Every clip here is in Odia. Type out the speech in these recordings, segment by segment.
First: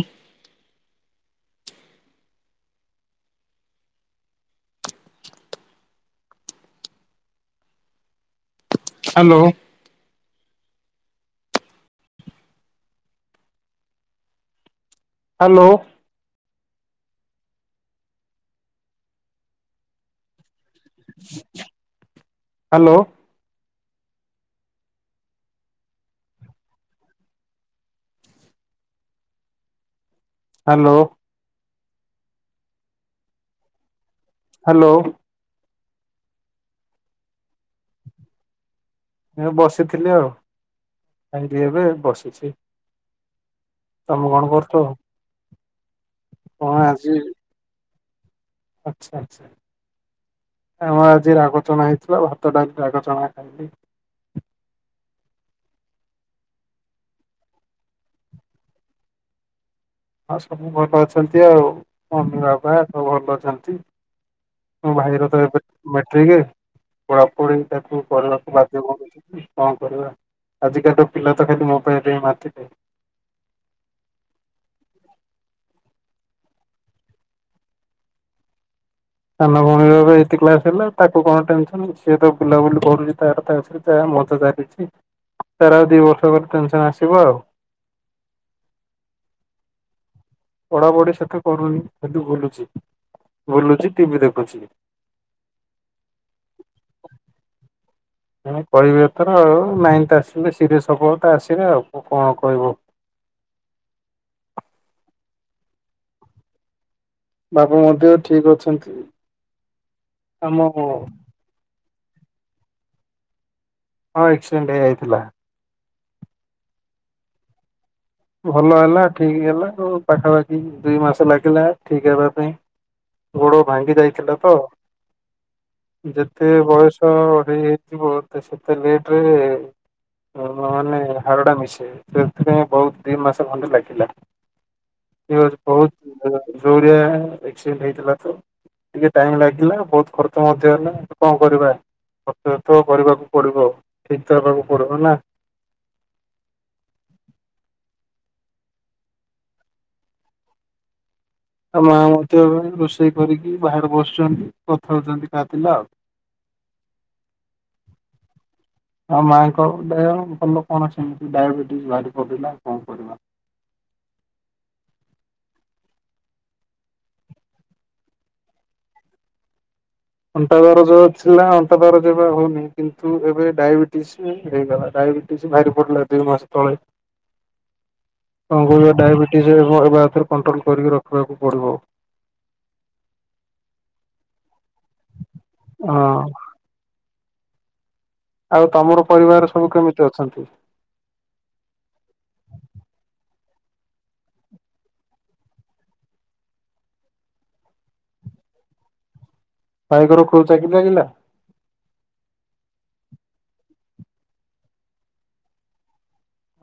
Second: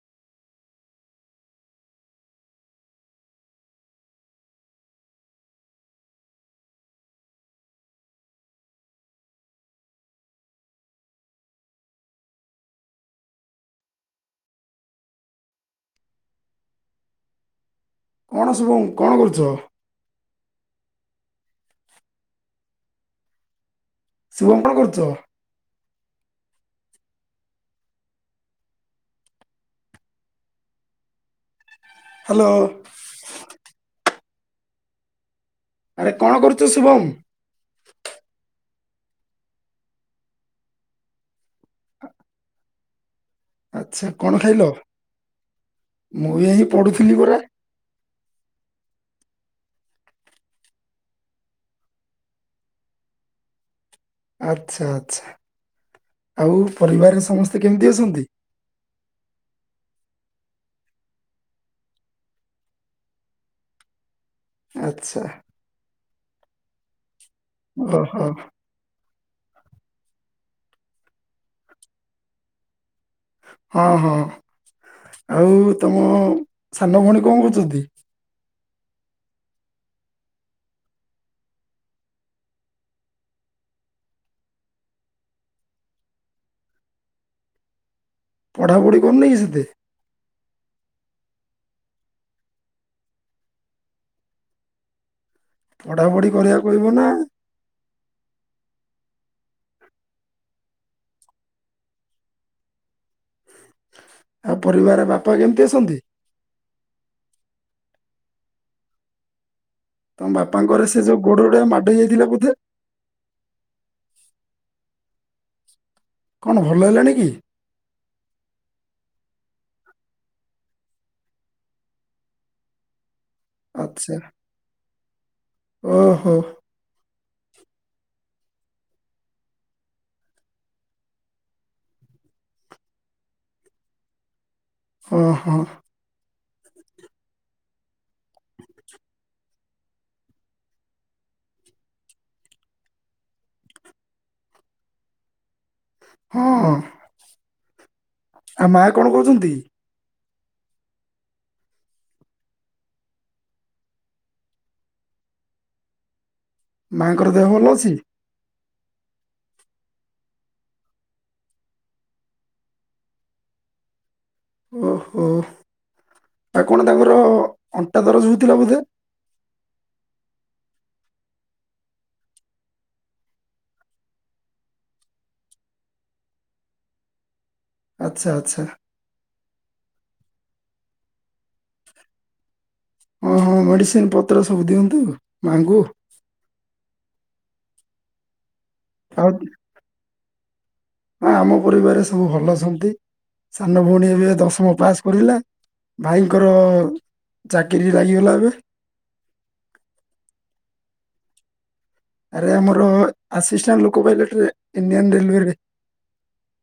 ଇଁ ହାଲୋ। ହ୍ୟାଲୋ। କଣ ଶୁଭମ୍ କଣ କରୁଚ? ହାଲୋ। ଶଭମ କଁ କରୁଚ? ହାଲୋ। ହାଲୋ। ହାଲୋ। ଆରେ କଣ କରୁଚ ଶୁଭମ? ଏ ବସିଥିଲି ଆଉ ଖାଇକି ଏବେ ବସିଚି। ଆଚ୍ଛା କଣ ଖାଇଲ? ମୁଁ ବି ଏଁଇ କଣ ଆଜି ପଢ଼ୁଥିଲି ଗୁରେ। ଆଚ୍ଛା ଆଚ୍ଛା ଆମର ଆଜି ରାଗଚଣା ହେଇଥିଲା ଭାତ ଡାଲି ରାଗଚଣା ଖାଇଲି। ଆଚ୍ଛା ଆଚ୍ଛା। ଆଉ ପରିବାରରେ ସମସ୍ତେ କେମତି ଅଛନ୍ତି? ଆଉ ସବୁ ଭଲ ଅଛନ୍ତି ଆଉ ମମି ବାବା ସବୁ ଭଲ ଅଛନ୍ତି। ତମ ଆଚ୍ଛା ଭାଇର ତ ମେଟ୍ରିିକି। ପଢ଼ାପଢ଼ି ତାକୁ ଓହୋ ହଁ କରିବାକୁ ବାଧ୍ୟ କରୁଚି। କଣ କରିବା ଆଜିକାଲି ପିଲା ତ ଖାଲି ମୋବାଇଲରେ ହ ମାତିଲେ। ହଁ ହଁ ଆଉ ତମ ସାନ ଭଉଣୀ କଣ କରୁଚନ୍ତି? ସାନ ଭଉଣୀର ଏବେ ଏଇତ କ୍ଲାସ ହେଲା ତାକୁ କଣ ଟେନସନ ସିଏ ତ ବୁଲାବୁଲି କରୁଚି ତାର ତା ମଜା ଚାଲିଛି। ତାର ଆଉ ଦି ବର୍ଷ ପରେ ଟେନସନ ଆସିବ ଆଉ। ପଢ଼ାପଢ଼ି କରୁନି କି ସେତେ? ପଢାପଢି ସେତେ କରୁନି କିନ୍ତୁ ବୁଲୁଚି ବୁଲୁଚି ଟିଭି ଦେଖୁଚି। ପଢା଼ ପଢି଼ କରିବାକୁ ପଡିବ ନା। ତାର ଆଉ ନାଇନ୍ଥ ଆସିଲେ ସିରିଏସ୍ ସବଳତା ଆସିବେ ଆଉ କଣ କହିବ। ଆଉ ପରିବାର ବାପା କେମିତି ଅଛନ୍ତି? ବାପା ମଧ୍ୟ ଠିକ ଅଛନ୍ତି। ତମ ଆମ ବାପାଙ୍କର ସେ ଯୋଉ ଗୋଡ ଗୁଡା ମାଡ ହେଇଯାଇ ଥିଲା ବୋଧେ। ହଁ ଆକ୍ସିଡେଣ୍ଟ ହେଇଯାଇଥିଲା। କଣ ଭଲ ହେଲାଣି କି? ଭଲ ହେଲା ଠିକ ହେଲା ଆ ପାଖାପାଖି ଦୁଇ ମାସ ଲାଗିଲା ଠିକ ହେବା ପାଇଁ। ଗୋଡ ଭାଙ୍ଗି ଆଚ୍ଛା ଯାଇଥିଲା ତ ଓହୋ ଯେତେ ବୟସ ହେଇଯିବ, ସେତେ ଲେଟରେ ମାନେ ହାଡଟା ମିଶେ ସେଥିପାଇଁ ବହୁତ ଦି ମାସ ଖଣ୍ଡେ ଲାଗିଲା। ହଁ ଏ ହଁ ବହୁତ ଯୋରିଆ ଏକ୍ସିଡେଣ୍ଟ ହେଇଥିଲା ତ ଟିକେ ଟାଇମ ଲାଗିଲା ବହୁତ ଖର୍ଚ୍ଚ ମଧ୍ୟ ହେଲା କଣ କରିବା ଖର୍ଚ୍ଚ ତ କରିବାକୁ ପଡିବ ଠିକ୍ ତ ହେବାକୁ ପଡିବ ନା। ହଁ । ଆ ମା କଣ କଉଛନ୍ତି? ଆଉ ମା ମଧ୍ୟ ରୋଷେଇ କରିକି ବାହାରେ ବସିଛନ୍ତି କଥାହଉଛନ୍ତି କାଥିଲେ ଆଉ। ମାଙ୍କର ଦେହ ଭଲ ଅଛି? ଆଉ ମାଙ୍କ ଦେହ ଭଲ କଣ ସେମତି ଡାଇବେଟିସ ଭାରି ପଡିଲା କଣ କରିବା । ଓହୋ ଆ କଣ ତାଙ୍କର ଅଣ୍ଟା ଦରଜ ହଉଥିଲା ବୋଧେ? ଅଣ୍ଟା ଦରଜ ଥିଲା ଅଣ୍ଟା ଦରଜ ଏବେ ଆଉ ହଉନି କିନ୍ତୁ ଏବେ ଡାଇବେଟିସ ହେଇଗଲା ଡାଇବେଟିସ ଭାରି ପଡିଲା ଦି ମାସ ତଳେ। ଆଚ୍ଛା ଆଚ୍ଛା ତାଙ୍କୁ ଯୋଉ ଡାଇବେିଟିସ୍ ହେବ ଏବେ ଆଉଥରେ କଣ୍ଟ୍ରୋଲ କରିକି ରଖିବାକୁ ପଡ଼ିବ। ଓ ହଁ ମେଡିସିନ ପତ୍ର ସ ସବୁ ଦିଅନ୍ତୁ ମାଙ୍କୁ। ହଁ ଆଉ ତମର ପରିବାର ସବୁ କେମିତି ଅ ଛନ୍ତି । ନା ଆମ ପରିବାର ସବୁ ଭଲ ଅଛନ୍ତି ସାନ ଭଉଣୀ ଏବେ ଦଶମ ପାସ୍ କରିଲା ଭାଇଙ୍କର ଚାକିରୀ ଲାଗିଗଲା ଏବେ। ଭାଇଙ୍କର କୋଉ ଚାକିରି ଲାଗିଲା? ଆରେ ଆମର ଆସିଷ୍ଟାଣ୍ଟ ଲୋକ ପାଇଲଟରେ ଇଣ୍ଡିଆନ ରେଲୱେରେ।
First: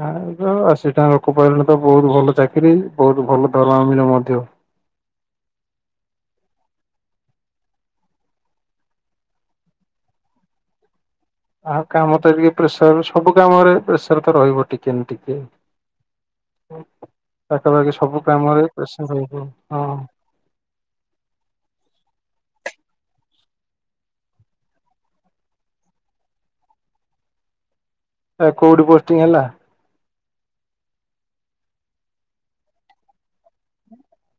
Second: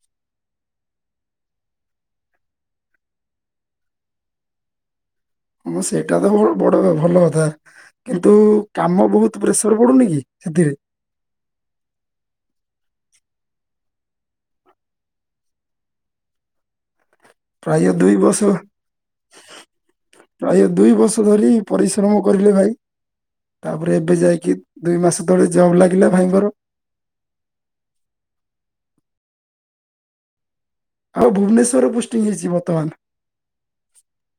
ଆଉ ତ ସେ ଲୋକ ପାଇଲଟ ବହୁତ ଭଲ ଚାକିରି ବହୁତ ଭଲ ଦରମା ମଧ୍ୟ। ହଁ ସେଇଟା ତ ବଡ ଭଲ କଥା କିନ୍ତୁ କାମ ବହୁତ ପ୍ରେସର ପଡୁନି କି ସେଥିରେ? ଆଉ କାମ ତ ଟିକେ ପ୍ରେସର ସବୁ କାମରେ ପ୍ରେସର ତ ରହିବ ଟିକେ ନା ଟିକେ। ପ୍ରାୟ ପାଖାପାଖି ଦୁଇ ସବୁ ବର୍ଷ କାମରେ ପ୍ରେସର ରହିବ ହଁ ପ୍ରାୟ ଦୁଇ ବର୍ଷ ଧରି ପରିଶ୍ରମ କରିଲେ ଭାଇ । ତାପରେ ଏବେ ଯାଇକି ଦୁଇ ମାସ ତଳେ ଜବ୍ ଲାଗିଲା ଭାଇଙ୍କର। ଏଟା କୋଉଠି ପୋଷ୍ଟିଂ ହେଲା? ଆଉ ଭୁବନେଶ୍ଵରରେ ପୋଷ୍ଟିଂ ହେଇଛି ବର୍ତ୍ତମାନ।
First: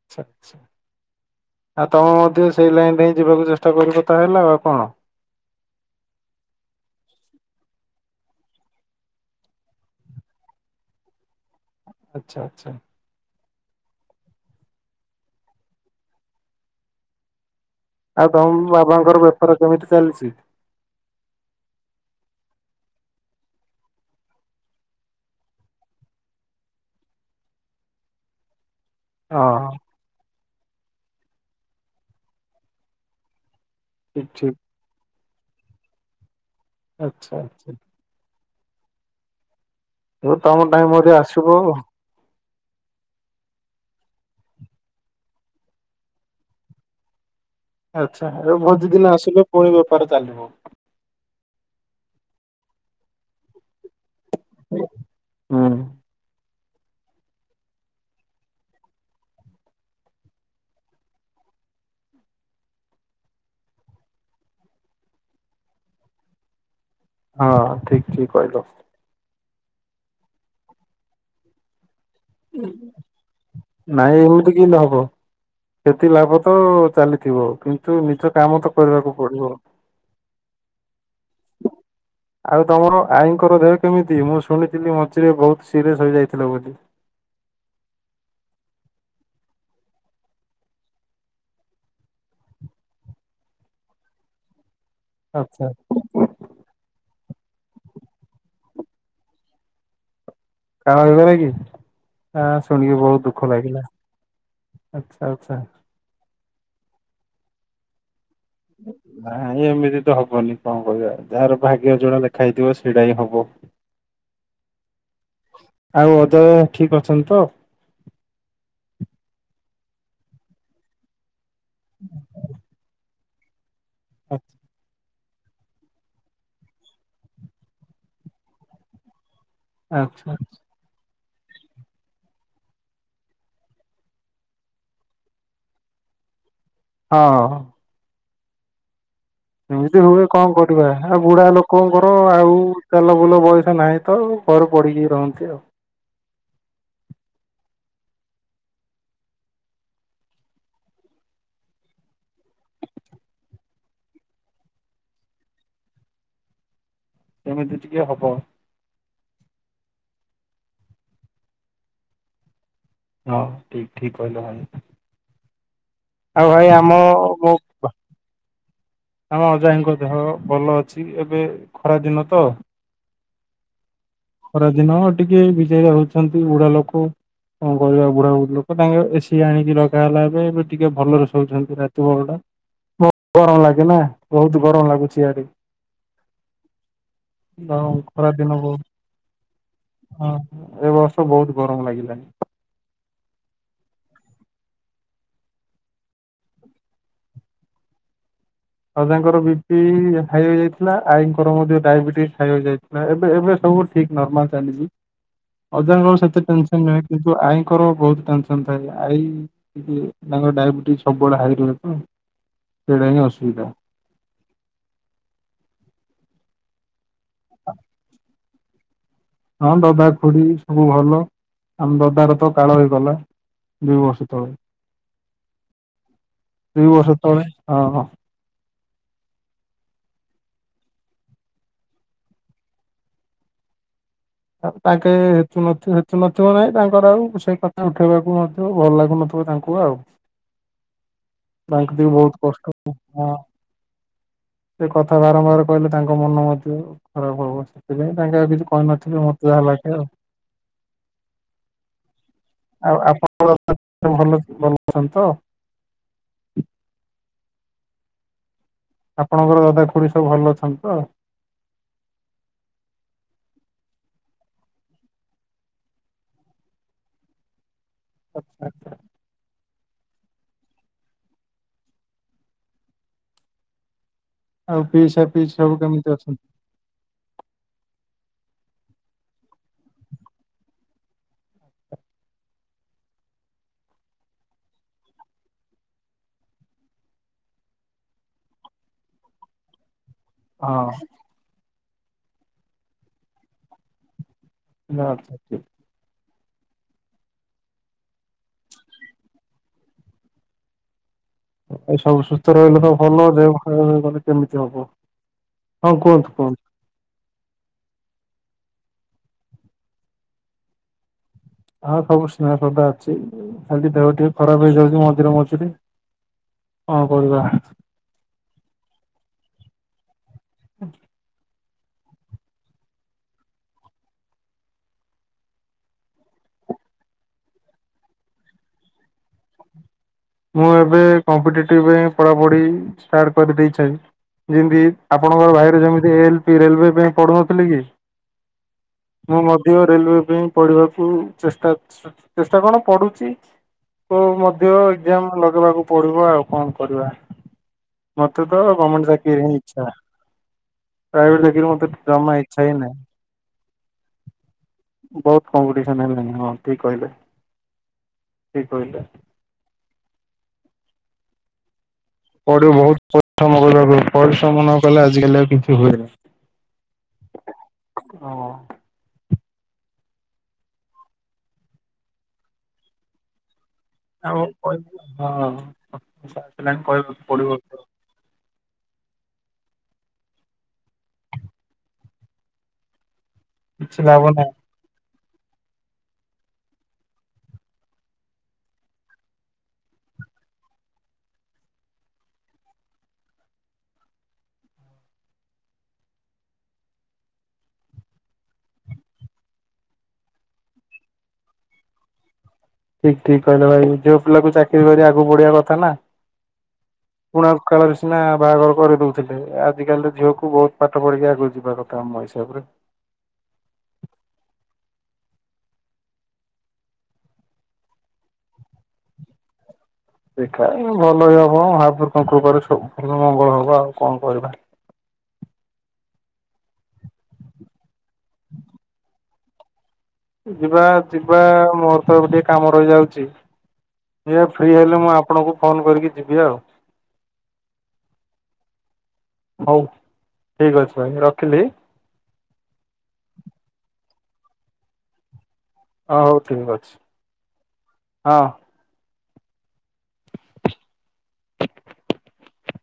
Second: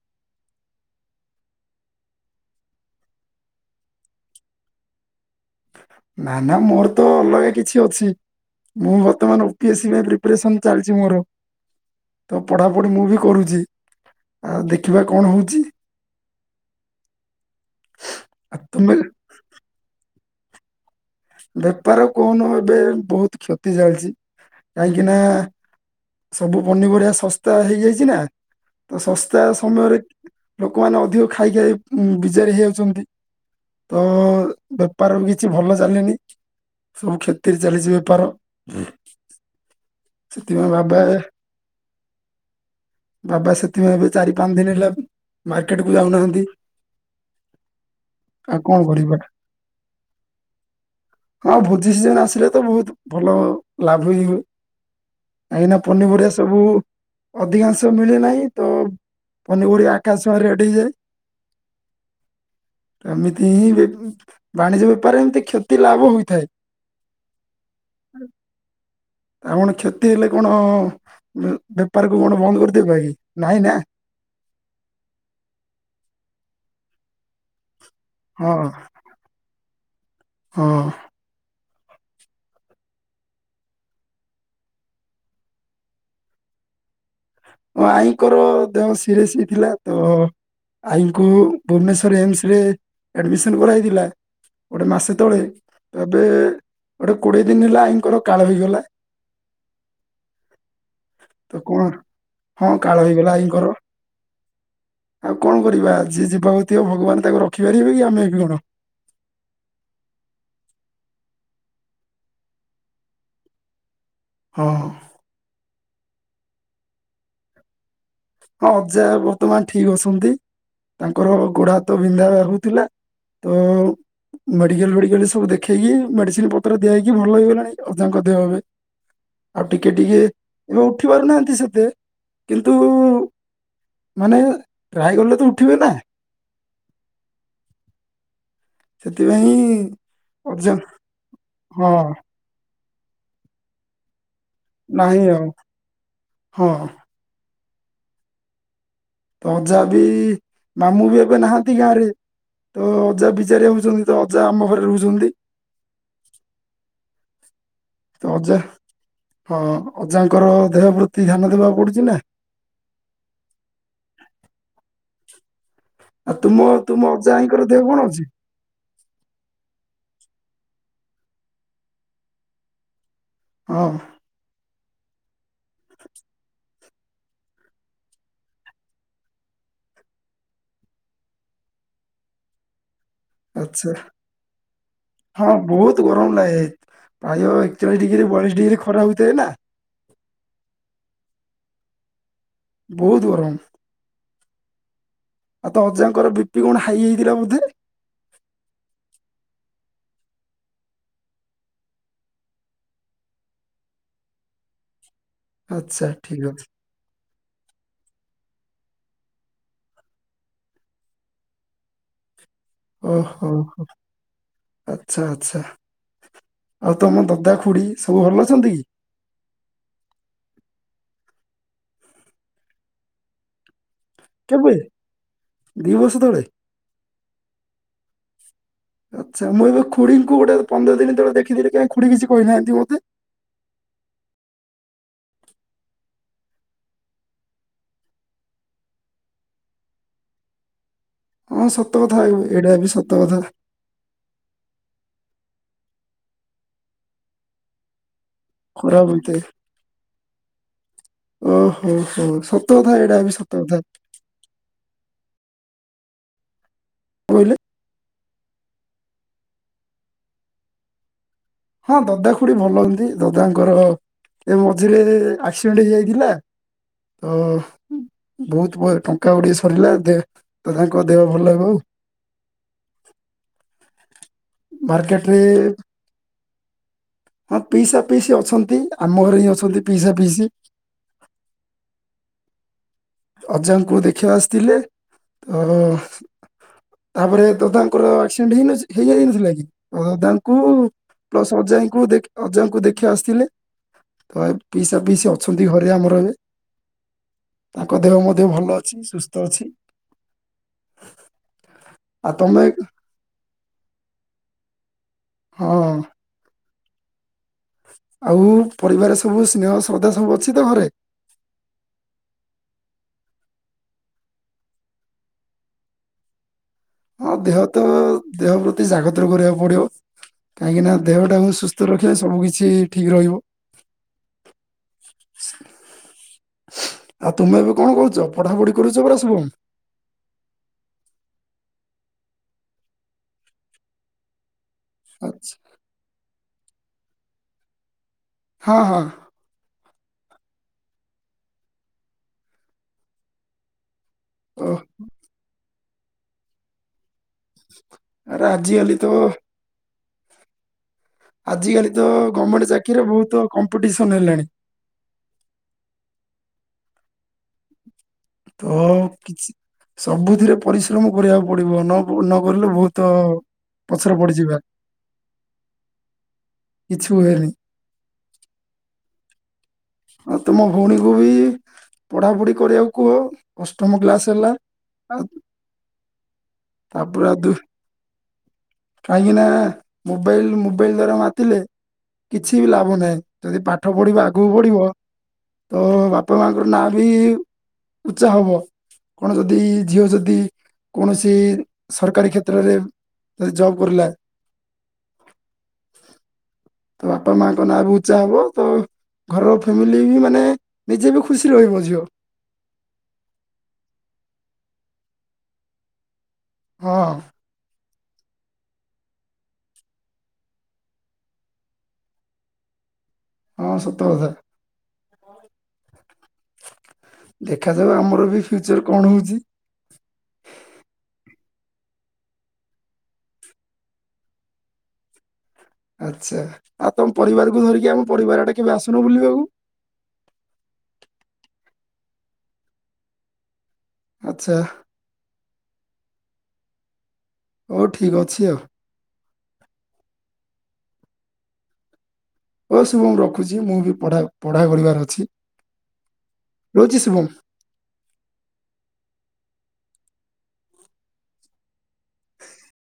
ଆଚ୍ଛା ଆଉ ତମେ ମଧ୍ୟ ସେଇ ଲାଇନ ଦେଇ ଯିବାକୁ ଚେଷ୍ଟା କରିବ ତା ହେଲା ଆଉ କଣ। ନା ନା ମୋର ତ ଅଲଗା କିଛି ଅଛି ମୁଁ ବର୍ତ୍ତମାନ ଓପି ଏସ୍ ସି ପାଇଁ ପ୍ରିପାରେସନ ଚାଲିଛି ମୋର। ଆଚ୍ଛା ତ ଆଚ୍ଛା। ପଢାପଢି ମୁଁ ବି କରୁଛି। ଆଉ ଦେଖିବା କଣ ହଉଛି। ଆଉ ତମ ବାବାଙ୍କର ବେପାର କେମିତି ଚାଲିଛି? ବେପାର କହୁନୁ ଏବେ ବହୁତ କ୍ଷତି ଚାଲିଛି କାହିଁକି ନା ସବୁ ପନିପରିବା ଶସ୍ତା ହେଇଯାଇଛି ନା । ତ ଶସ୍ତା ହଁ ସମୟରେ । ଲୋକମାନେ ଅଧିକ ଖାଇ ଖାଇ ବିଯାରିଆ ହେଇଯାଉଛନ୍ତି। ତ ଠିକ ଠିକ ବେପାର । କିଛି ଭଲ ଚାଲିନି । ସବୁ ଆଚ୍ଛା କ୍ଷତିରେ ଆଚ୍ଛା। ଚାଲିଛି ବେପାର । ହଉ ହୁଁ। ତମ ସେଥିପାଇଁ ଟାଇମ ବାବା ମଧ୍ୟ ଆସିବ ବାବା ସେଥିପାଇଁ ଏବେ । ଚାରି ପାଞ୍ଚ ଦିନ ହେଲା ମାର୍କେଟ କୁ ଯାଉନାହାନ୍ତି। ଆଚ୍ଛା ଆଉ କଣ ଭୋଜିଦିନ କରିବା ଆସିଲେ ପୁଣି ବେପାର ଚାଲିବ। ହଁ ଭୋଜିଦିନ ଆସିଲେ ତ ବହୁତ ଭଲ ଲାଭ ହିଁ ହୁଏ। ହୁଁ। [inaudible] ଏଇନା ପନିପରିବା ସବୁ ଅଧିକାଂଶ ମିଳେ ନାହିଁ ତ ପନିପରିବା ଆକାଶଛୁଆଁ ରେଟ ହେଇଯାଏ। [inaudible] ଏମିତି ହିଁ ବାଣିଜ୍ୟ ବେପାର ଏମିତି କ୍ଷତି ଲାଭ ହୋଇଥାଏ। ହଁ ଠିକ ଠିକ କହିଲ। ଆମର କ୍ଷତି ହେଲେ କଣ ତାକୁ କଣ ବନ୍ଦ କରିଦେବା କି ନାଇଁ ନା? [inaudible] ନାଇଁ ଏମିତି କେମିତି ହବ। କ୍ଷତି ଲାଭ ତ ଚାଲିଥିବ ପୁ ତୁ ନିଜ ହଁ କାମ ତ କରିବାକୁ ପଡିବ। ହଁ [inaudible] ଆଉ ତମର ଆଈଙ୍କର ଦେହ କେମିତି ମୁଁ ଶୁଣିଥିଲି ମଝିରେ ବହୁତ ସିରିଅସ୍ ହୋଇଯାଇଥିଲେ ବୋଲି? ଆଈଙ୍କର ଦେହ ସିରିଏସ ହେଇ ଥିଲା ତ? ଆଈଙ୍କୁ ଭୁବନେଶ୍ଵର ଏମସ ରେ ଆଡମିସନ କରା ହୋଇଥିଲା। ଗୋଟେ ମାସେ ତଳେ ଆଚ୍ଛା ଏବେ ଗୋଟେ କୋଡିଏ ଦିନ ହେଲା ଆଇଙ୍କର କାଳ ହେଇଗଲା। [inaudible] କାଳ ହେଇଗଲା କି? ତ କଣ ହଁ କାଳ ଶୁଣିକି ବହୁତ ହେଇଗଲା ଦୁଃଖ ଆଇଙ୍କର ଲାଗିଲା [inaudible] ଆଚ୍ଛା ଆଉ କଣ ଆଚ୍ଛା। କରିବା ଯିଏ ଯିବାକୁ ଥିବ ଭଗବାନ ତାକୁ ରଖିପାରିବେ କି ଆମେ? ବି କଣ ନାଇଁ ଏମିତି ତ ହବନି କଣ କରିବା। ଯାହାର ଭାଗ୍ୟରେ ଯୋଉଟା ଲେଖା ହେଇଥିବ ସେଇଟା ହିଁ ହବ। ହଁ। ଆଉ ଅଜା ଠିକ ଅଛନ୍ତି ତ? ହଁ ଅଜା ବର୍ତ୍ତମାନ ଠିକ ଅଛନ୍ତି। ତାଙ୍କର ଗୋଢ ହାତ ବିନ୍ଧା ବା ହଉଥିଲା। ତ ମେଡିିକାଲ ଫେଡିକାଲ ସବୁ ଦେଖେଇକି ମେଡିସିନ ପତ୍ର ଦିଆ ହେଇକି ଭଲ ହେଇଗଲାଣି ଅଜାଙ୍କ ଦେହ ଏବେ। ଆଉ ଟିକେ ଟିକେ ଆଚ୍ଛା ଏବେ ଉ ପାରୁ ନାହାନ୍ତି ସେତେ କିନ୍ତୁ ମାନେ ଟ୍ରାଏ କଲେ ତ ଉଠିବେ ନା? ହଁ ହଁ । ସେଥିପାଇଁ ଏମିତି ହୁଏ କଣ ଅଜା କରିବା ଆଉ ବୁଢା ହଁ ଲୋକଙ୍କର ଆଉ ଚାଲ ବୁଲ ବୟସ ନାହିଁ ତ? ଘରେ ପଡ଼ିିକି ରହନ୍ତି ଆଉ। ହଁ । ତ ଅଜା ବି ମାମୁଁ ବି ଏବେ ନାହାନ୍ତି ଗାଁରେ। ତ ଅଜା ବିଚାରି ହଉଛନ୍ତି ତ ଅଜା ଆମ ଘରେ ରହୁଛନ୍ତି। [inaudible] କେମିତି? ଟିକେ ତ ହବ। ଅଜା ହଁ ଅଜାଙ୍କର ଦେହ ପ୍ରତି ଧ୍ୟାନ ଦବାକୁ ପଡୁଛି ନା । ହଁ ଠିକ ଠିକ କହିଲ ଭାଇ । ଆଉ ତୁମ ଭାଇ ଆମ ତୁମ ମ ଅଜାଙ୍କର ଦେହ କଣ ଅଛି? ଆମ ଅଜା ଆଇ ଙ୍କ ଦେହ ଭଲ ଅଛି ଏବେ ଖରା ଦିନ ତ। ହଁ । ଖରା ଦିନ ଟିକେ ବିଜାରିଆ ହଉଛନ୍ତି ବୁଢ଼ା ଲୋକ କଣ କରିବା ବୁଢା ବୁଢୀ ଲୋକ ତାଙ୍କ ଏସିି ଆଣିକି ରଗା ହେଲା ଏବେ ଏବେ ଟିକେ ଭଲରେ ଶୋଉଛନ୍ତି ରାତି ପହରଟା। ଆଛା ଇଆଡେ ହଁ ବହୁତ ଗରମ ଲାଗେ ପ୍ରାୟ ଏକଚାଳିଶ ଡିଗ୍ରୀ ଖରା ଦିନ ବୟଳିଶ ଡିଗ୍ରୀ ବହୁତ ଖରା ହଉଛି । ହଁ। ଏ ବର୍ଷ ବହୁତ ଗରମ ଲାଗିଲାଣି । ବହୁତ ଗରମ । ଆଉ ତ ଅଜାଙ୍କର ବି ପି କଣ ହାଇ ହେଇଥିଲା ବୋଧେ? ଅଜାଙ୍କର ବି ପି ହାଇ ହେଯାଇଥିଲା ଆଈଙ୍କର ମଧ୍ୟ ଡାଇବେଟିସ୍ ହାଇ ହୋଇଯାଇଥିଲା ଏବେ ଏବେ ସବୁ ଠିକ ନର୍ମାଲ ଚାଲଛିି । ଆଚ୍ଛା ଅଜାଙ୍କ ଠିକ ସେତେ ଅଛି ଟେନସନ ନୁହେଁ କିନ୍ତୁ ଆଈଙ୍କର ବହୁତ ଥା ତାଙ୍କ ଡାଇବେଟି ସବୁବେଳେ ହଇ ରହେ ତ ସେଟାଁ ଅଛି। ଓ ହୋ ଆଚ୍ଛା ଆଚ୍ଛା । ତମ ଦଦା ଖୁଡି ସବୁ ଭଲ ଅଛନ୍ତି କି? ଆମରଧାର ତ କାଳ ହେଇଗଲା । ଦୁଇ ବର୍ଷ ତଳେ କେବେ ଦି ବର୍ଷ ତଳେ? ଦୁଇ ବର୍ଷ ତଳେ ହଁ ହଁ । ଆଚ୍ଛା ମୁଁ ଏବେ ଖୁଡିଙ୍କୁ ଗୋଟେ ପନ୍ଦର ଦିନ ତଳେ ଦେଖିଥିଲି କାହିଁକି ଖୁଡି କିଛି କହିନାହାନ୍ତି ମତେ। ତାଙ୍କେ ହେତୁ ହେତୁ ନଥିବ ନାଇଁ ତାଙ୍କର ଆଉ ସେଇ କଥା ଉଠେଇବାକୁ ମଧ୍ୟ ଭଲ ଲାଗୁନଥିବ ତାଙ୍କୁ ଆଉ। ହଁ ତା ସତ ଟ କଥା ବହୁତ ଏ- ଏଇଟା ବି କଷ୍ଟ, ସତ କଥା ସେ କଥା ବାରମ୍ବାର। କହିଲେ ତାଙ୍କ ମନ ମଧ୍ୟ ଖରାପ ହବ ସେଥିପାଇଁ। ଖରାପ [inaudible] ହୋଇଥାଏ ମତ ଯା ଆଉ, ଓହୋ ହୋ ସତ କଥା ଆଉ ଏଇଟା ବି ସତ ଆପଣଙ୍କ କଥା ଭଲ ଭଲ ଅଛନ୍ତି ତ? କୋଇଲେ। ଆପଣଙ୍କର ଦାଦା ଖୁଡି ସବୁ ଭଲ ଅଛନ୍ତି ତ । ହଁ ଦଦା ଖୁଡି ଭଲ ହନ୍ତି ଦଦାଙ୍କର ଏ ମଝିରେ ଆକ୍ସିଡେଣ୍ଟ ହେଇଯାଇଥିଲା ତ ଆଚ୍ଛା ବହୁତ ଆଚ୍ଛା ବହୁ ଟଙ୍କା [inaudible] ସରିଲା ଦେହ ତ ତାଙ୍କ ଦେହ ଭଲ ହବ ଆଉ। ଆଉ ପିଇସା ମାର୍କେଟରେ ପିସି ସବୁ କେମିତି ଅଛନ୍ତି? ହଁ ପିଇସା ପିଇସି ଅଛନ୍ତି, ଆମ ଘରେ ହିଁ ଅଛନ୍ତି ପିଇସା ପିଇସି। ଅଜାଙ୍କୁ ଦେଖିବା ଆସିଥିଲେ ତ ତାପରେ ତ ତାଙ୍କର ଆକ୍ସିଡେଣ୍ଟ [inaudible] କି। ହଁ [inaudible] ପ୍ଲସ [inaudible] ଙ୍କୁ ଅଜାଙ୍କୁ ଦେଖି ଆସିଥିଲେ। ତ ଏ ପିଇସା ଆଚ୍ଛା ପିଇସା ଠିକ୍। ଅଛନ୍ତି ଘରେ ଆମର ଏବେ। ତାଙ୍କ ଦେହ ମଧ୍ୟ ଭଲ ଅଛି ସୁସ୍ଥ ଅଛି। ଏ ସବୁ ଆଉ ସୁସ୍ଥ ତମେ ରହିଲେ ତ ଭଲ ଦେହ ଭଲ । କେମିତି ହବ? ହଁ କୁହନ୍ତୁ କୁହନ୍ତୁ। ଆଉ ପରିବାର ସବୁ ସ୍ନେହ ଶ୍ରଦ୍ଧା ସବୁ ଅଛି ତ ଘରେ? ହଁ ସବୁ ସ୍ନେହ ସଧା ଅଛି, ଖାଲି ଦେହ ଟିକେ ଖରାପ ହେଇଯାଉଚି ମଝିରେ ମଝିରେ। କଣ ହଁ କରିବା। ଦେହ ତ ଦେହ ପ୍ର ତି ଯାଗତର କରିବାକୁ ପଡିବ। କାହିଁକି ନା ଦେହଟା ମୁ ସୁସ୍ ତ ରଖିବା ହ ସବୁ କିଛି ଠିକ ରହିବ। ଆଉ ତମେ ଏବେ କଣ କରୁଚ? ପଠାପଢି କରୁଛ ପରା ଶୁଭମ୍? ମୁଁ ଏବେ କମ୍ପିଟେଟିଭ ପାଇଁ ପଢ଼ାପଢ଼ି ଷ୍ଟାର୍ଟ କରିଦେଇଥାଏ। ରି ମ ବି ଆପଣଙ୍କର ଆଚ୍ଛା ଭାଇର ଯେମିତି ଏଲ ରେଲୱେ ପାଇଁ ପଢୁନଥିଲେ କି? ହଁ ହଁ ମୁଁ ମଧ୍ୟ ରେଲୱେ ପାଇଁ ପଢିବାକୁ ଚେଷ୍ଟା, ଚେଷ୍ଟା କଣ ପଢୁଚି। ଓ ମଧ୍ୟ ଲଗେଇବାକୁ ପଡିବ ଆଉ କଣ କରିବା? ଆରେ ମତେ ତ ଆଜିକାଲି ଗମେଣ୍ଟ ଚାକିରୀ ହିଁ ଇଚ୍ଛା। ପ୍ରାଇଭେଟ ଚାକିରି ମତେ ଆଜିକାଲି ଟ ତ ଜମା ଇଛା ଗଭର୍ଣ୍ଣମେଣ୍ଟ ହିଁ ନାହିଁ ଚାକିରିରେ ବହୁତ କମ୍ପିଟିସନ ହେଲାଣି । ବହୁତ କମ୍ପିଟିସନ୍ ହେଲାଣି ହଁ। ଠିକ କହିଲେ । ତ କିଛି ସବୁଥିରେ ପରିଶ୍ରମ କରିବାକୁ ପଡ଼ିବ। ନ ନ କରିଲେ ପରେ ବହୁତ ପରିଶ୍ରମ କରିବା ପଛରେ ପଡିଯିବା ପରିଶ୍ରମ ନ କଲେ ଆଜିକାଲି ଆଉ କିଛି ହୁଏ ନାହି। କିଛ ହୁଏନି। ଆଉ ତୁମ ଭଉଣୀକୁ ବି ପଢାପଢି କରିବାକୁ କୁହ। ଅଷ୍ଟମ କ୍ଲାସ ଆଉ ହେଲା ହଁ। ଆଉ [unintelligible] ଲାଣି କହିବାକୁ ତାପରେ ଆଉ ଦୁ ପଡିବ ତ। କାହିଁକି ନା ମୋବାଇଲ ମୋବାଇଲ ଦ୍ଵାରା ମାତିଲେ କିଛି ବି ଲାଭ ନାହିଁ। ଯଦି ପାଠ କିଛି ପଢିବା ଲାଭ ଆଗକୁ ନାହିଁ ବଢିବ। ତ ବାପା ମାଆଙ୍କର ନାଁ ବି ଉଚ୍ଚା ହବ, କଣ ଯଦି ଝିଅ ଯଦି କୌଣସି ସରକାରୀ କ୍ଷେତ୍ରରେ ଜବ କରିଲା, ତ ବାପା ମାଙ୍କ ନାଁ ବି ଉଚ୍ଚା ହବ ତ ଘରର ଫାମିଲି ବି ମାନେ ନିଜେ ବି ଖୁସି ରହିବ ଝିଅ। ଠିକ ଠିକ କହିଲ ଭାଇ ଝିଅ ପିଲା କୁ ଚାକିରି କରିବା ଆଗକୁ ବଢିବା କଥା ନା। ହଁ ହଣ କଳ [inaudible] ନା ବାହାଘର କରିଦଉଥିଲେ ଆଜିକାଲି ତ ଝିଅକୁ ବହୁତ ପାଠ ପଢିକି ଆଗକୁ ଯିବା କଥା ଆମ ହିସାବରେ। ହଁ ସତ କଥା ଦେଖାଯାଉ ଆମର ବି ଫ୍ୟୁଚର କଣ ହଉଛି [inaudible] ହବ ମହାପୁରୁଙ୍କ କୃପାରେ ଭ ମଙ୍ଗଳ ହବ ଆଉ କଣ କରିବା। ଆଚ୍ଛା ଆଉ ତମ ପରିବାରକୁ ଧରିକି ଆମ ପରିବାରଡ଼େ କେବେ ଆସୁନ ବୁଲିବାକୁ। ଯିବା ଯିବା ମୋର ତ ଟିକେ କାମ ରହିଯାଉଛି। ଦେଖିବା ଆଚ୍ଛା ଫ୍ରି ହେଲେ ମୁଁ ଆପଣଙ୍କୁ ଫୋନ କରିକି ଯିବି ଆଉ। ହଉ ଠିକ ଅଛି ଆଉ। ଠିକ୍ ଅଛି ଭାଇ ରଖିଲି। ପଢ଼ା କରିବାର ଅଛି। ଓ ହଉ ଠିକ ଅଛି ରହୁଛି ଶୁଭମ ହଁ।